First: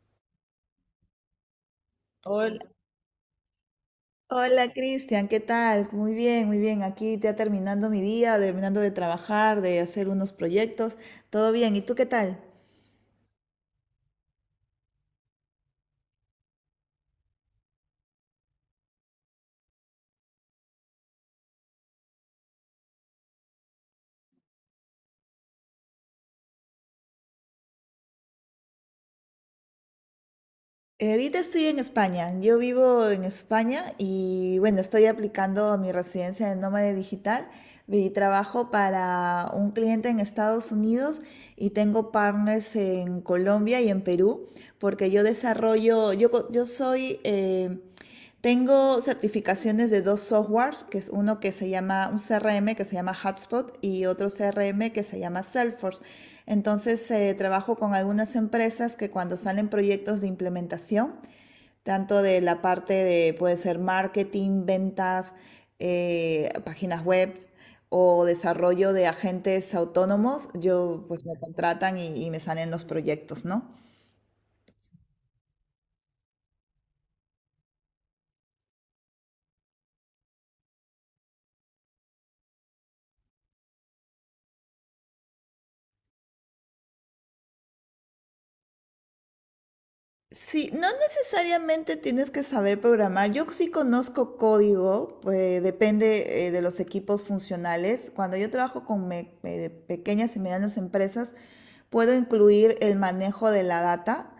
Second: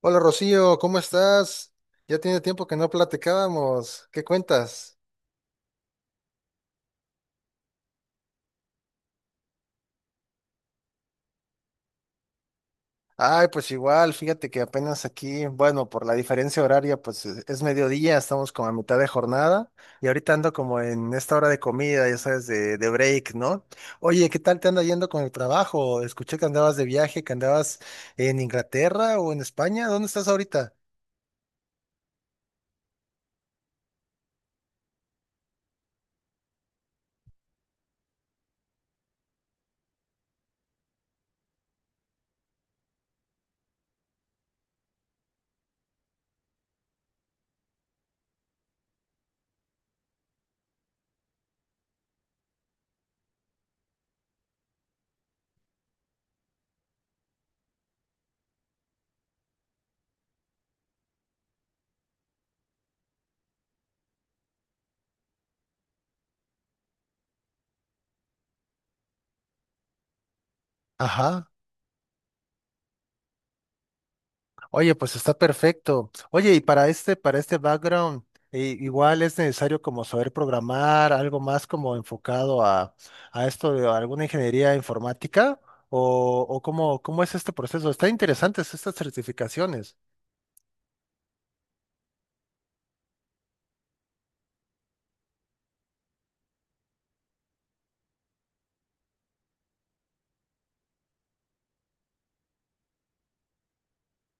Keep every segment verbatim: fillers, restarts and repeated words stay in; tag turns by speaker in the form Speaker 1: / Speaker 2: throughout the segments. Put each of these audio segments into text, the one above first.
Speaker 1: Hola Rocío, ¿cómo estás? Ya tiene
Speaker 2: Hola,
Speaker 1: tiempo que no platicábamos. ¿Qué
Speaker 2: hola
Speaker 1: cuentas?
Speaker 2: Cristian, ¿qué tal? Muy bien, muy bien. Aquí ya terminando mi día, terminando de trabajar, de hacer unos proyectos. Todo bien, ¿y tú qué tal?
Speaker 1: Ay, pues igual, fíjate que apenas aquí, bueno, por la diferencia horaria, pues es es mediodía, estamos como a mitad de jornada y ahorita ando como en esta hora de comida, ya sabes, de, de break, ¿no? Oye, ¿qué tal te anda yendo con el trabajo? Escuché que andabas de viaje, que andabas en Inglaterra o en España. ¿Dónde estás ahorita?
Speaker 2: Eh, Ahorita estoy en España. Yo vivo en España y bueno, estoy aplicando mi residencia de nómada digital y trabajo para un cliente en Estados Unidos y tengo partners en Colombia y en Perú porque yo desarrollo, yo, co- yo soy... eh, tengo certificaciones de dos softwares, que es uno que se llama, un C R M que se llama Hubspot y otro C R M que se llama Salesforce. Entonces, eh, trabajo con algunas empresas que cuando salen proyectos de implementación, tanto de la parte de, puede ser marketing, ventas, eh, páginas web o desarrollo de agentes autónomos, yo pues me
Speaker 1: Ajá.
Speaker 2: contratan y, y me salen los proyectos, ¿no?
Speaker 1: Oye, pues está perfecto. Oye, y para este, para este background, eh, igual es necesario como saber programar, algo más como enfocado a, a esto de alguna ingeniería informática, o, o cómo, cómo es este proceso. Están interesantes estas certificaciones.
Speaker 2: Sí, no necesariamente tienes que saber programar. Yo sí conozco código, pues, depende eh, de los equipos funcionales. Cuando yo trabajo con me- eh, pequeñas y medianas empresas, puedo incluir el manejo de la data.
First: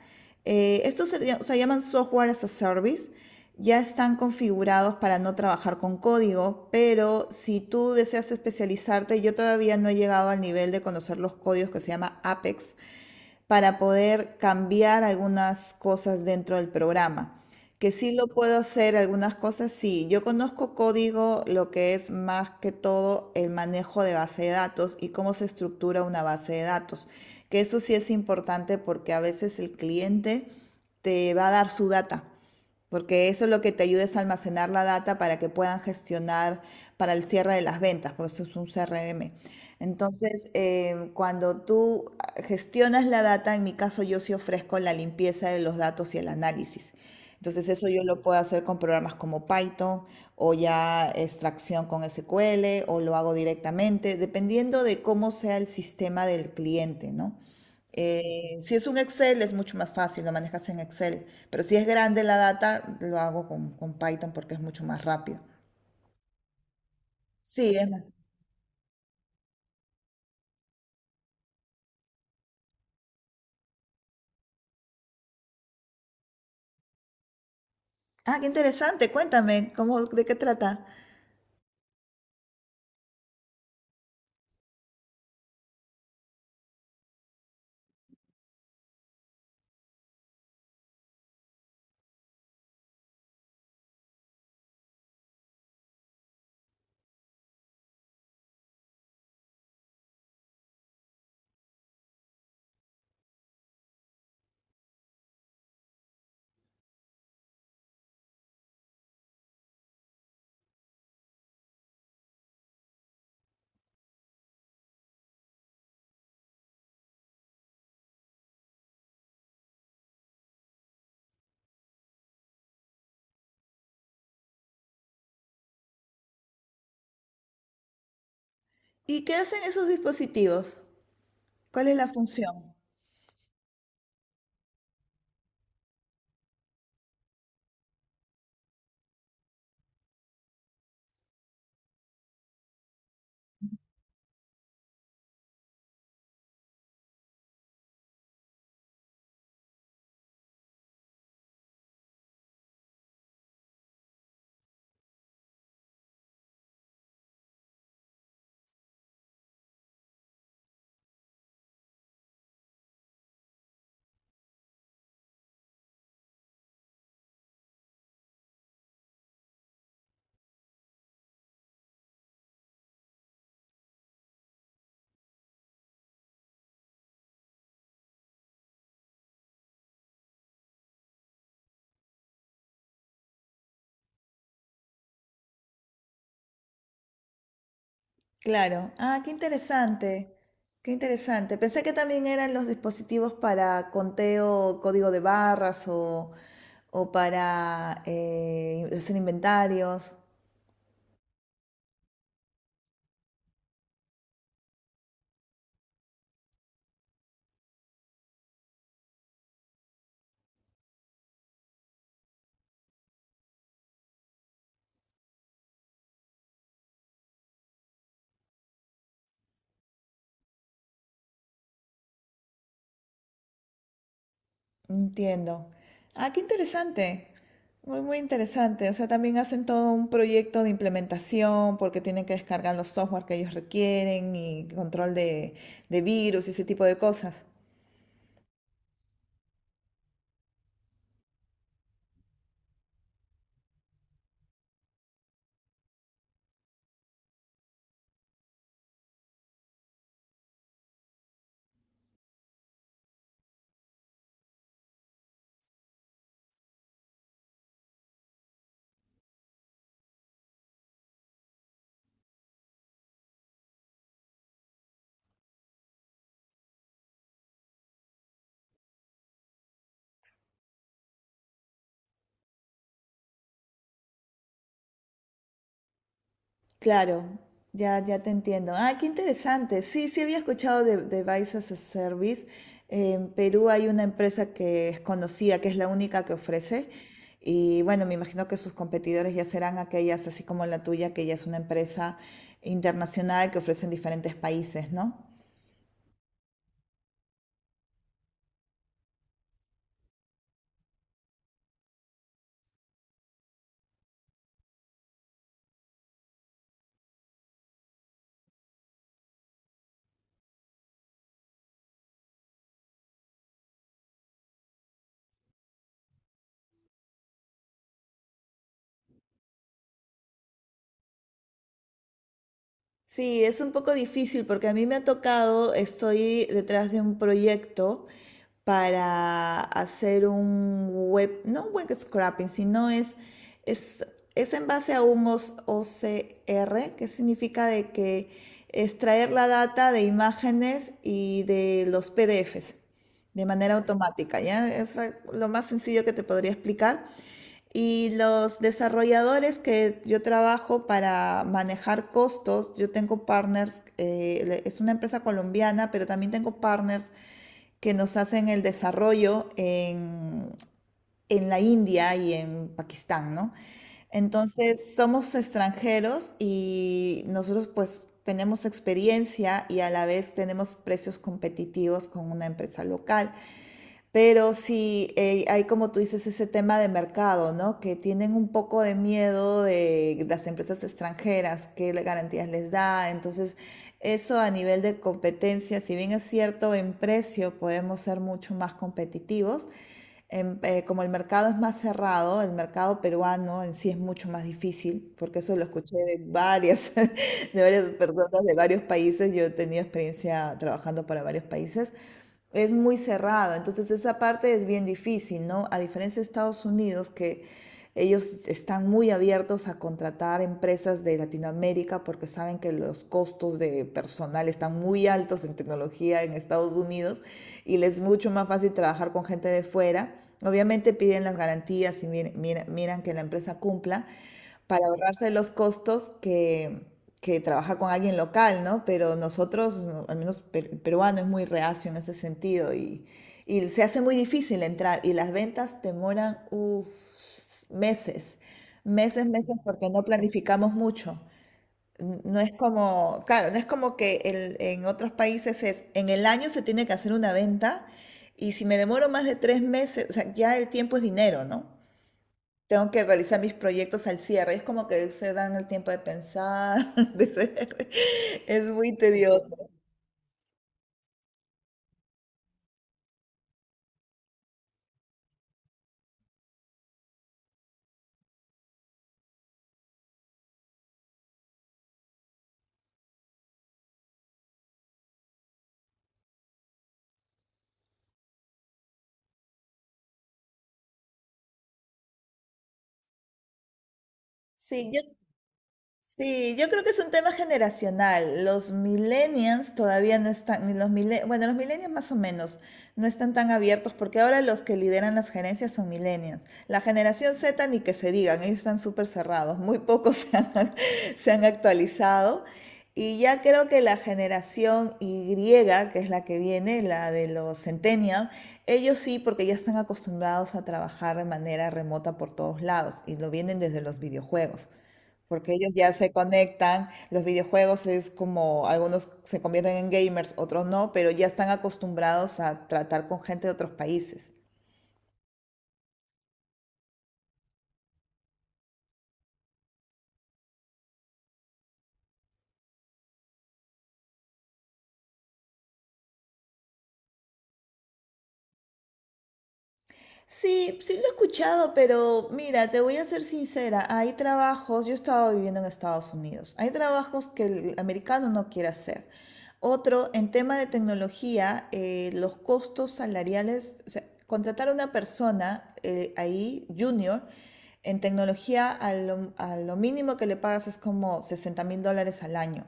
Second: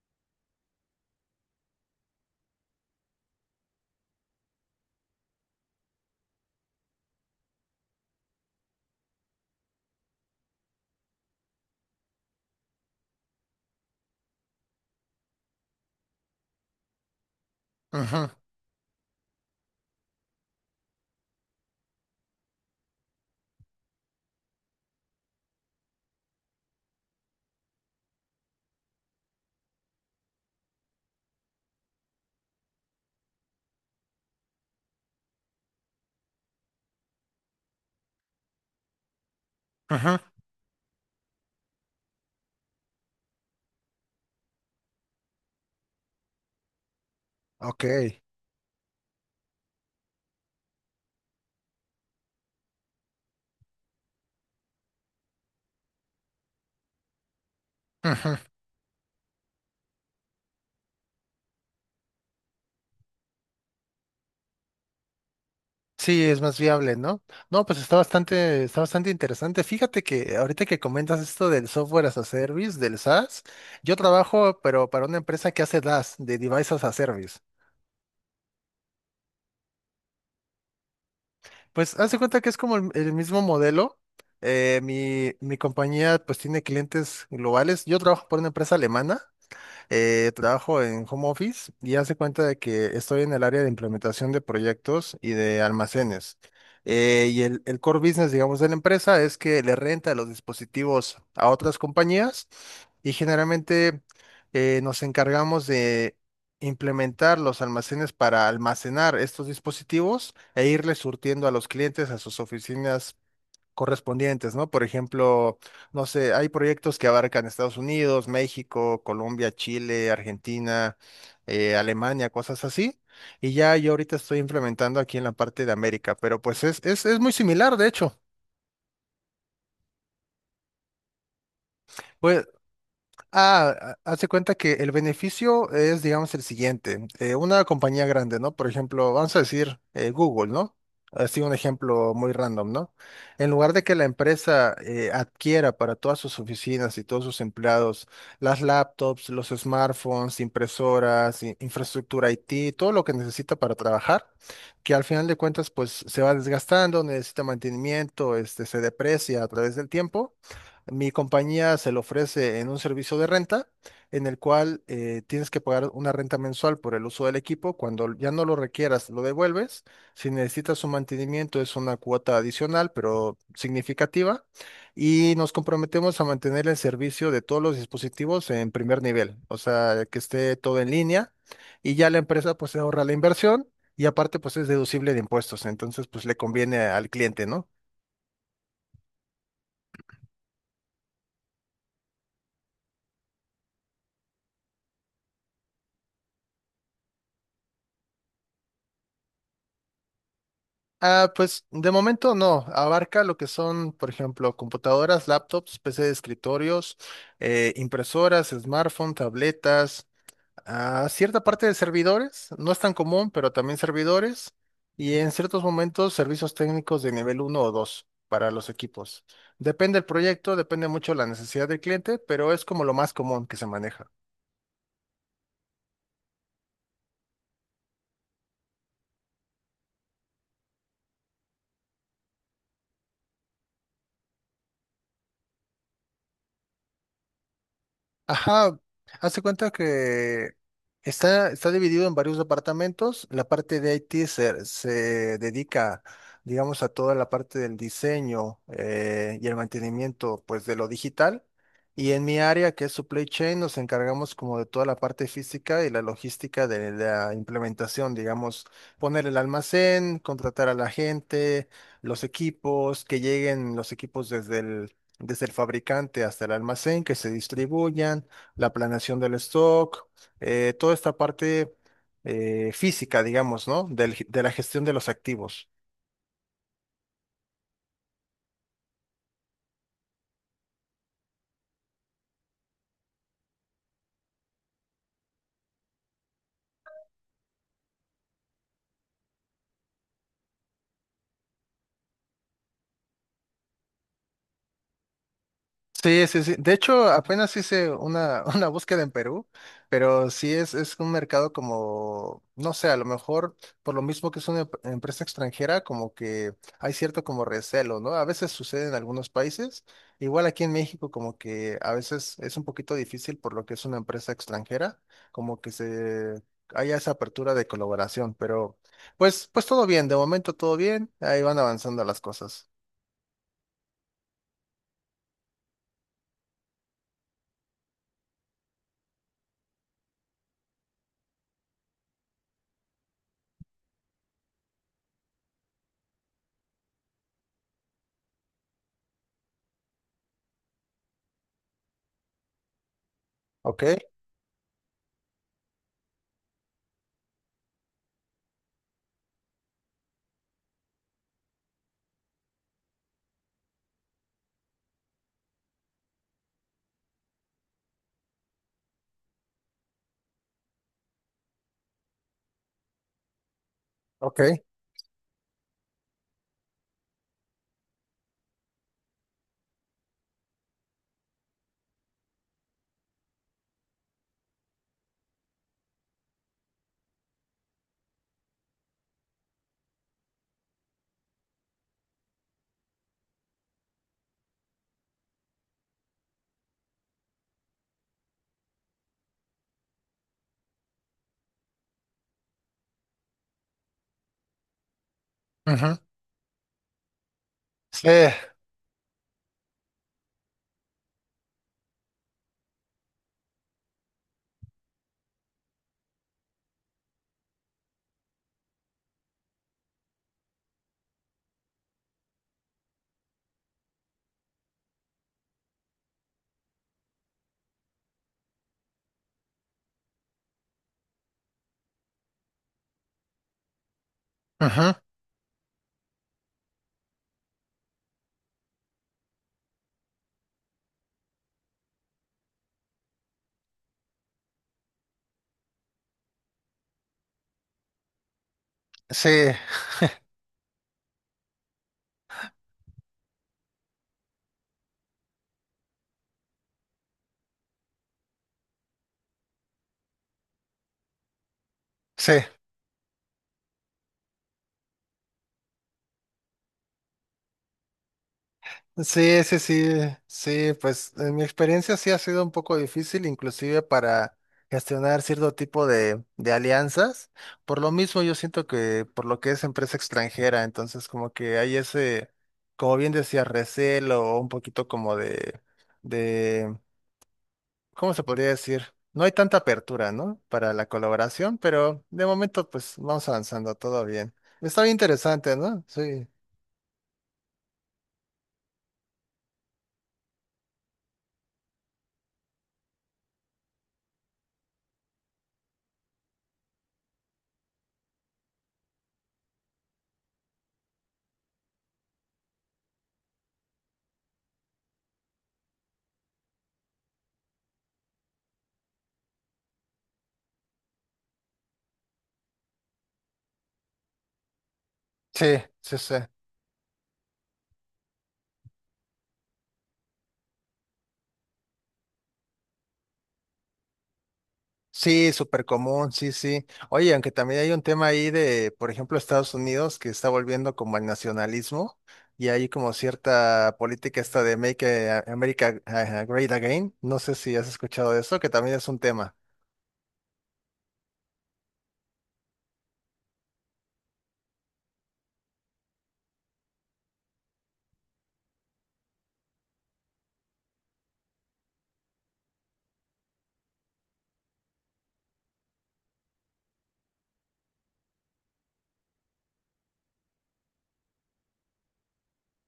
Speaker 2: Eh, estos se, lla- se llaman software as a service. Ya están configurados para no trabajar con código, pero si tú deseas especializarte, yo todavía no he llegado al nivel de conocer los códigos que se llama Apex para poder cambiar algunas cosas dentro del programa. Que sí lo
Speaker 1: Ujú,
Speaker 2: puedo hacer algunas cosas, sí. Yo conozco código, lo que es más que todo el manejo de base de datos y cómo se estructura una base de datos. Que eso sí es importante porque a veces el cliente te va a dar su data porque eso es lo que te ayuda a almacenar la data para que puedan gestionar para el cierre de las ventas, por eso es un C R M.
Speaker 1: ujú,
Speaker 2: Entonces, eh, cuando tú gestionas la data, en mi caso yo sí ofrezco la limpieza de los datos y el análisis. Entonces,
Speaker 1: ok.
Speaker 2: eso yo lo puedo hacer con programas como Python o ya extracción con S Q L o lo hago directamente, dependiendo de cómo sea el sistema del cliente, ¿no?
Speaker 1: Ujú.
Speaker 2: Eh, si es un Excel es mucho más fácil, lo manejas en Excel, pero si es grande la data, lo hago con, con Python porque es mucho más rápido.
Speaker 1: Sí, es más viable, ¿no? No,
Speaker 2: Sí,
Speaker 1: pues
Speaker 2: es
Speaker 1: está
Speaker 2: más.
Speaker 1: bastante, está bastante interesante. Fíjate que ahorita que comentas esto del software as a service, del SaaS, yo trabajo, pero para una empresa que hace DaaS, de Devices as a Service.
Speaker 2: Ah, qué interesante, cuéntame, ¿cómo, de qué trata?
Speaker 1: Pues haz de cuenta que es como el, el mismo modelo. Eh, mi, mi compañía pues tiene clientes globales. Yo trabajo por una empresa alemana, eh, trabajo en home office y hace cuenta de que estoy en el área de implementación de proyectos y de almacenes. Eh, y el, el core business, digamos, de la empresa es que le renta los dispositivos a otras compañías y generalmente eh, nos encargamos de implementar los almacenes para almacenar estos dispositivos e irles surtiendo a los clientes a sus oficinas correspondientes, ¿no? Por ejemplo, no sé, hay proyectos que abarcan Estados Unidos, México, Colombia, Chile, Argentina, eh, Alemania, cosas así. Y ya yo ahorita estoy implementando aquí en la parte de América, pero pues es, es, es muy similar, de hecho.
Speaker 2: ¿Y qué hacen esos dispositivos? ¿Cuál es la
Speaker 1: Pues
Speaker 2: función?
Speaker 1: ah, ha- hace cuenta que el beneficio es, digamos, el siguiente. Eh, una compañía grande, ¿no? Por ejemplo, vamos a decir eh, Google, ¿no? Así un ejemplo muy random, ¿no? En lugar de que la empresa eh, adquiera para todas sus oficinas y todos sus empleados las laptops, los smartphones, impresoras, i- infraestructura I T, todo lo que necesita para trabajar, que al final de cuentas, pues se va desgastando, necesita mantenimiento, este, se deprecia a través del tiempo. Mi compañía se lo ofrece en un servicio de renta en el cual eh, tienes que pagar una renta mensual por el uso del equipo. Cuando ya no lo requieras, lo devuelves. Si necesitas su mantenimiento, es una cuota adicional, pero significativa. Y nos comprometemos a mantener el servicio de todos los dispositivos en primer nivel, o sea, que esté todo en línea. Y ya la empresa pues se ahorra la inversión y aparte pues es deducible de impuestos. Entonces pues le conviene al cliente, ¿no?
Speaker 2: Claro, ah, qué interesante, qué interesante. Pensé que también eran los dispositivos para conteo, código de barras o, o para eh, hacer inventarios.
Speaker 1: Ah, pues de momento no, abarca lo que son, por ejemplo, computadoras, laptops, P C de escritorios, eh, impresoras, smartphone, tabletas, ah, cierta parte de servidores, no es tan común, pero también servidores, y en ciertos momentos servicios técnicos de nivel uno o dos para los equipos. Depende del proyecto, depende mucho la necesidad del cliente, pero es como lo más común que se maneja.
Speaker 2: Entiendo. Ah, qué interesante. Muy, muy interesante. O sea, también hacen todo un proyecto de implementación porque tienen que descargar los software que ellos requieren y control de, de virus y ese tipo de cosas.
Speaker 1: Ajá, hace cuenta que está, está dividido en varios departamentos. La parte de I T se, se dedica, digamos, a toda la parte del diseño, eh, y el mantenimiento, pues, de lo digital. Y en mi área, que es supply chain, nos encargamos como de toda la parte física y la logística de la implementación, digamos, poner el almacén, contratar a la gente, los equipos, que lleguen los equipos desde el desde el fabricante hasta el almacén, que se distribuyan, la planeación del stock, eh, toda esta parte eh, física, digamos, ¿no? Del- de la gestión de los activos.
Speaker 2: Claro, ya, ya te entiendo. Ah, qué interesante. Sí, sí había escuchado de, de as a Service. En Perú hay una empresa que es conocida, que es la única que ofrece. Y bueno, me imagino que sus competidores ya serán aquellas, así como la tuya, que ya es una empresa internacional que ofrece en diferentes países, ¿no?
Speaker 1: Sí, sí, sí. De hecho, apenas hice una, una búsqueda en Perú, pero sí es, es un mercado como, no sé, a lo mejor por lo mismo que es una em- empresa extranjera, como que hay cierto como recelo, ¿no? A veces sucede en algunos países, igual aquí en México como que a veces es un poquito difícil por lo que es una empresa extranjera, como que se haya esa apertura de colaboración, pero pues, pues todo bien, de momento todo bien, ahí van avanzando las cosas.
Speaker 2: Sí, es un poco difícil porque a mí me ha tocado, estoy detrás de un proyecto para hacer un web, no un web scrapping, sino es, es, es en base a un O S O C R, que significa de que extraer la data de imágenes y de los P D Fs de manera
Speaker 1: Ok,
Speaker 2: automática, ¿ya? Es la- lo más sencillo que te podría explicar. Y los desarrolladores que yo trabajo para manejar costos, yo tengo partners, eh, es una empresa colombiana, pero también tengo partners que nos hacen el desarrollo en, en la India y en Pakistán, ¿no?
Speaker 1: ok.
Speaker 2: Entonces, somos extranjeros y nosotros pues tenemos experiencia y a la vez tenemos precios competitivos con una empresa local. Pero sí, eh, hay como tú dices ese tema de mercado, ¿no? Que tienen un poco de miedo de las empresas extranjeras, qué le- garantías les da. Entonces, eso a nivel de competencia, si bien es cierto, en precio podemos ser mucho más competitivos. En- eh, como el mercado es más cerrado, el mercado peruano en sí es mucho más difícil, porque eso lo escuché
Speaker 1: Ujú.
Speaker 2: de varias, de varias
Speaker 1: Sí.
Speaker 2: personas de varios países. Yo he tenido experiencia trabajando para varios países, es muy cerrado, entonces esa parte es bien difícil, ¿no? A diferencia de Estados Unidos, que ellos están muy abiertos a contratar empresas de Latinoamérica porque saben que los costos de personal están muy altos en tecnología en Estados Unidos y les es mucho más fácil trabajar con gente de fuera. Obviamente piden las garantías y miran, miran, que la empresa cumpla, para
Speaker 1: Ujú.
Speaker 2: ahorrarse los costos que, que trabajar con alguien local, ¿no? Pero nosotros, no, al menos per- el peruano, es muy reacio en ese sentido y, y se hace muy difícil entrar y las ventas demoran uf, meses, meses,
Speaker 1: Sí,
Speaker 2: meses porque no planificamos mucho. N- No es como, claro, no es como que el- en otros países es, en el año se tiene que hacer una venta y si me demoro más de tres meses, o sea, ya el tiempo es dinero, ¿no?
Speaker 1: sí,
Speaker 2: Tengo que realizar mis proyectos al cierre. Es como que se dan el tiempo de pensar, de ver. Es muy
Speaker 1: sí, sí,
Speaker 2: tedioso.
Speaker 1: sí, sí, pues en mi experiencia sí ha sido un poco difícil, inclusive para gestionar cierto tipo de, de alianzas. Por lo mismo, yo siento que por lo que es empresa extranjera, entonces como que hay ese, como bien decía, recelo o un poquito como de, de, ¿cómo se podría decir? No hay tanta apertura, ¿no? Para la colaboración, pero de momento pues vamos avanzando, todo bien. Está
Speaker 2: Sí,
Speaker 1: bien
Speaker 2: yo
Speaker 1: interesante, ¿no? Sí,
Speaker 2: Sí, yo creo que es un tema generacional. Los millennials todavía no están, ni los mille- bueno, los millennials más o menos no están tan abiertos porque ahora los que lideran las gerencias son millennials. La generación Z ni que se digan, ellos están súper cerrados, muy pocos se han, se han actualizado. Y ya creo que la generación Y, que es la que viene, la de los centennials, ellos sí, porque ya están acostumbrados a trabajar de manera remota por todos lados y lo vienen desde los videojuegos porque
Speaker 1: sí,
Speaker 2: ellos ya
Speaker 1: sí,
Speaker 2: se
Speaker 1: sí.
Speaker 2: conectan, los videojuegos es como algunos se convierten en gamers, otros no, pero ya están acostumbrados a tratar con gente de otros países.
Speaker 1: Sí, súper común, sí, sí. Oye, aunque también hay un tema ahí de, por ejemplo, Estados Unidos que está volviendo como al nacionalismo y hay como cierta política esta de Make eh, America eh, Great Again. No sé si has escuchado de eso, que también es un tema.
Speaker 2: Sí, sí lo he escuchado, pero mira, te voy a ser sincera, hay trabajos, yo estaba viviendo en Estados Unidos, hay trabajos que el americano no quiere hacer. Otro, en tema de tecnología, eh, los costos salariales, o sea, contratar a una persona eh, ahí, junior, en tecnología, a lo, a lo mínimo que le pagas es como sesenta mil dólares al año.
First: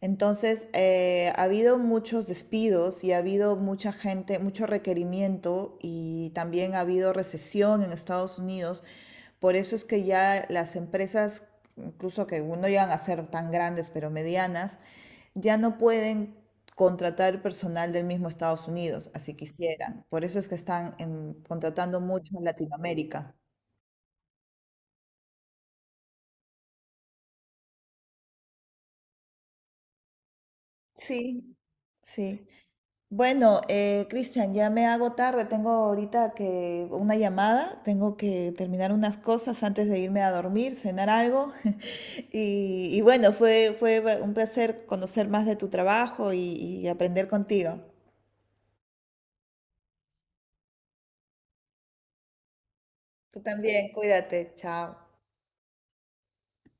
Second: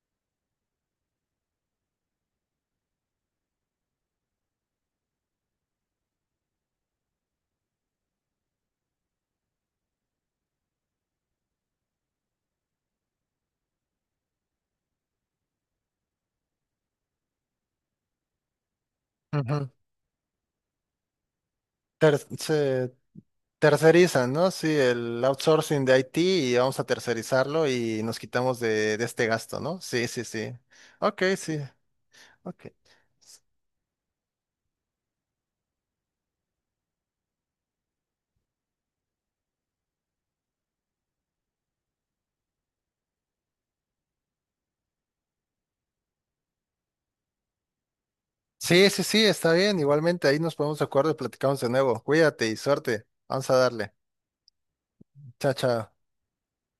Speaker 2: Entonces, eh, ha habido muchos despidos y ha habido mucha gente, mucho requerimiento y también ha habido recesión en Estados Unidos. Por eso es que ya las empresas, incluso que no llegan a ser tan grandes, pero medianas, ya no pueden contratar personal del mismo Estados Unidos, así
Speaker 1: Ujú.
Speaker 2: quisieran. Por eso es que están en- contratando
Speaker 1: Ter-
Speaker 2: mucho en
Speaker 1: se
Speaker 2: Latinoamérica.
Speaker 1: tercerizan, ¿no? Sí, el outsourcing de I T y vamos a tercerizarlo y nos quitamos de, de este gasto, ¿no? Sí, sí, sí. Ok,
Speaker 2: Sí,
Speaker 1: sí.
Speaker 2: sí.
Speaker 1: Ok.
Speaker 2: Bueno, eh, Cristian, ya me hago tarde, tengo ahorita que una llamada, tengo que terminar unas cosas antes de irme a dormir, cenar algo. Y, y bueno, fue, fue ba- un placer conocer más de tu trabajo y, y aprender contigo.
Speaker 1: Sí, sí, sí, está bien. Igualmente ahí nos ponemos de acuerdo y platicamos de nuevo. Cuídate y suerte.
Speaker 2: Tú
Speaker 1: Vamos a
Speaker 2: también,
Speaker 1: darle.
Speaker 2: cuídate, chao.
Speaker 1: Chao, chao.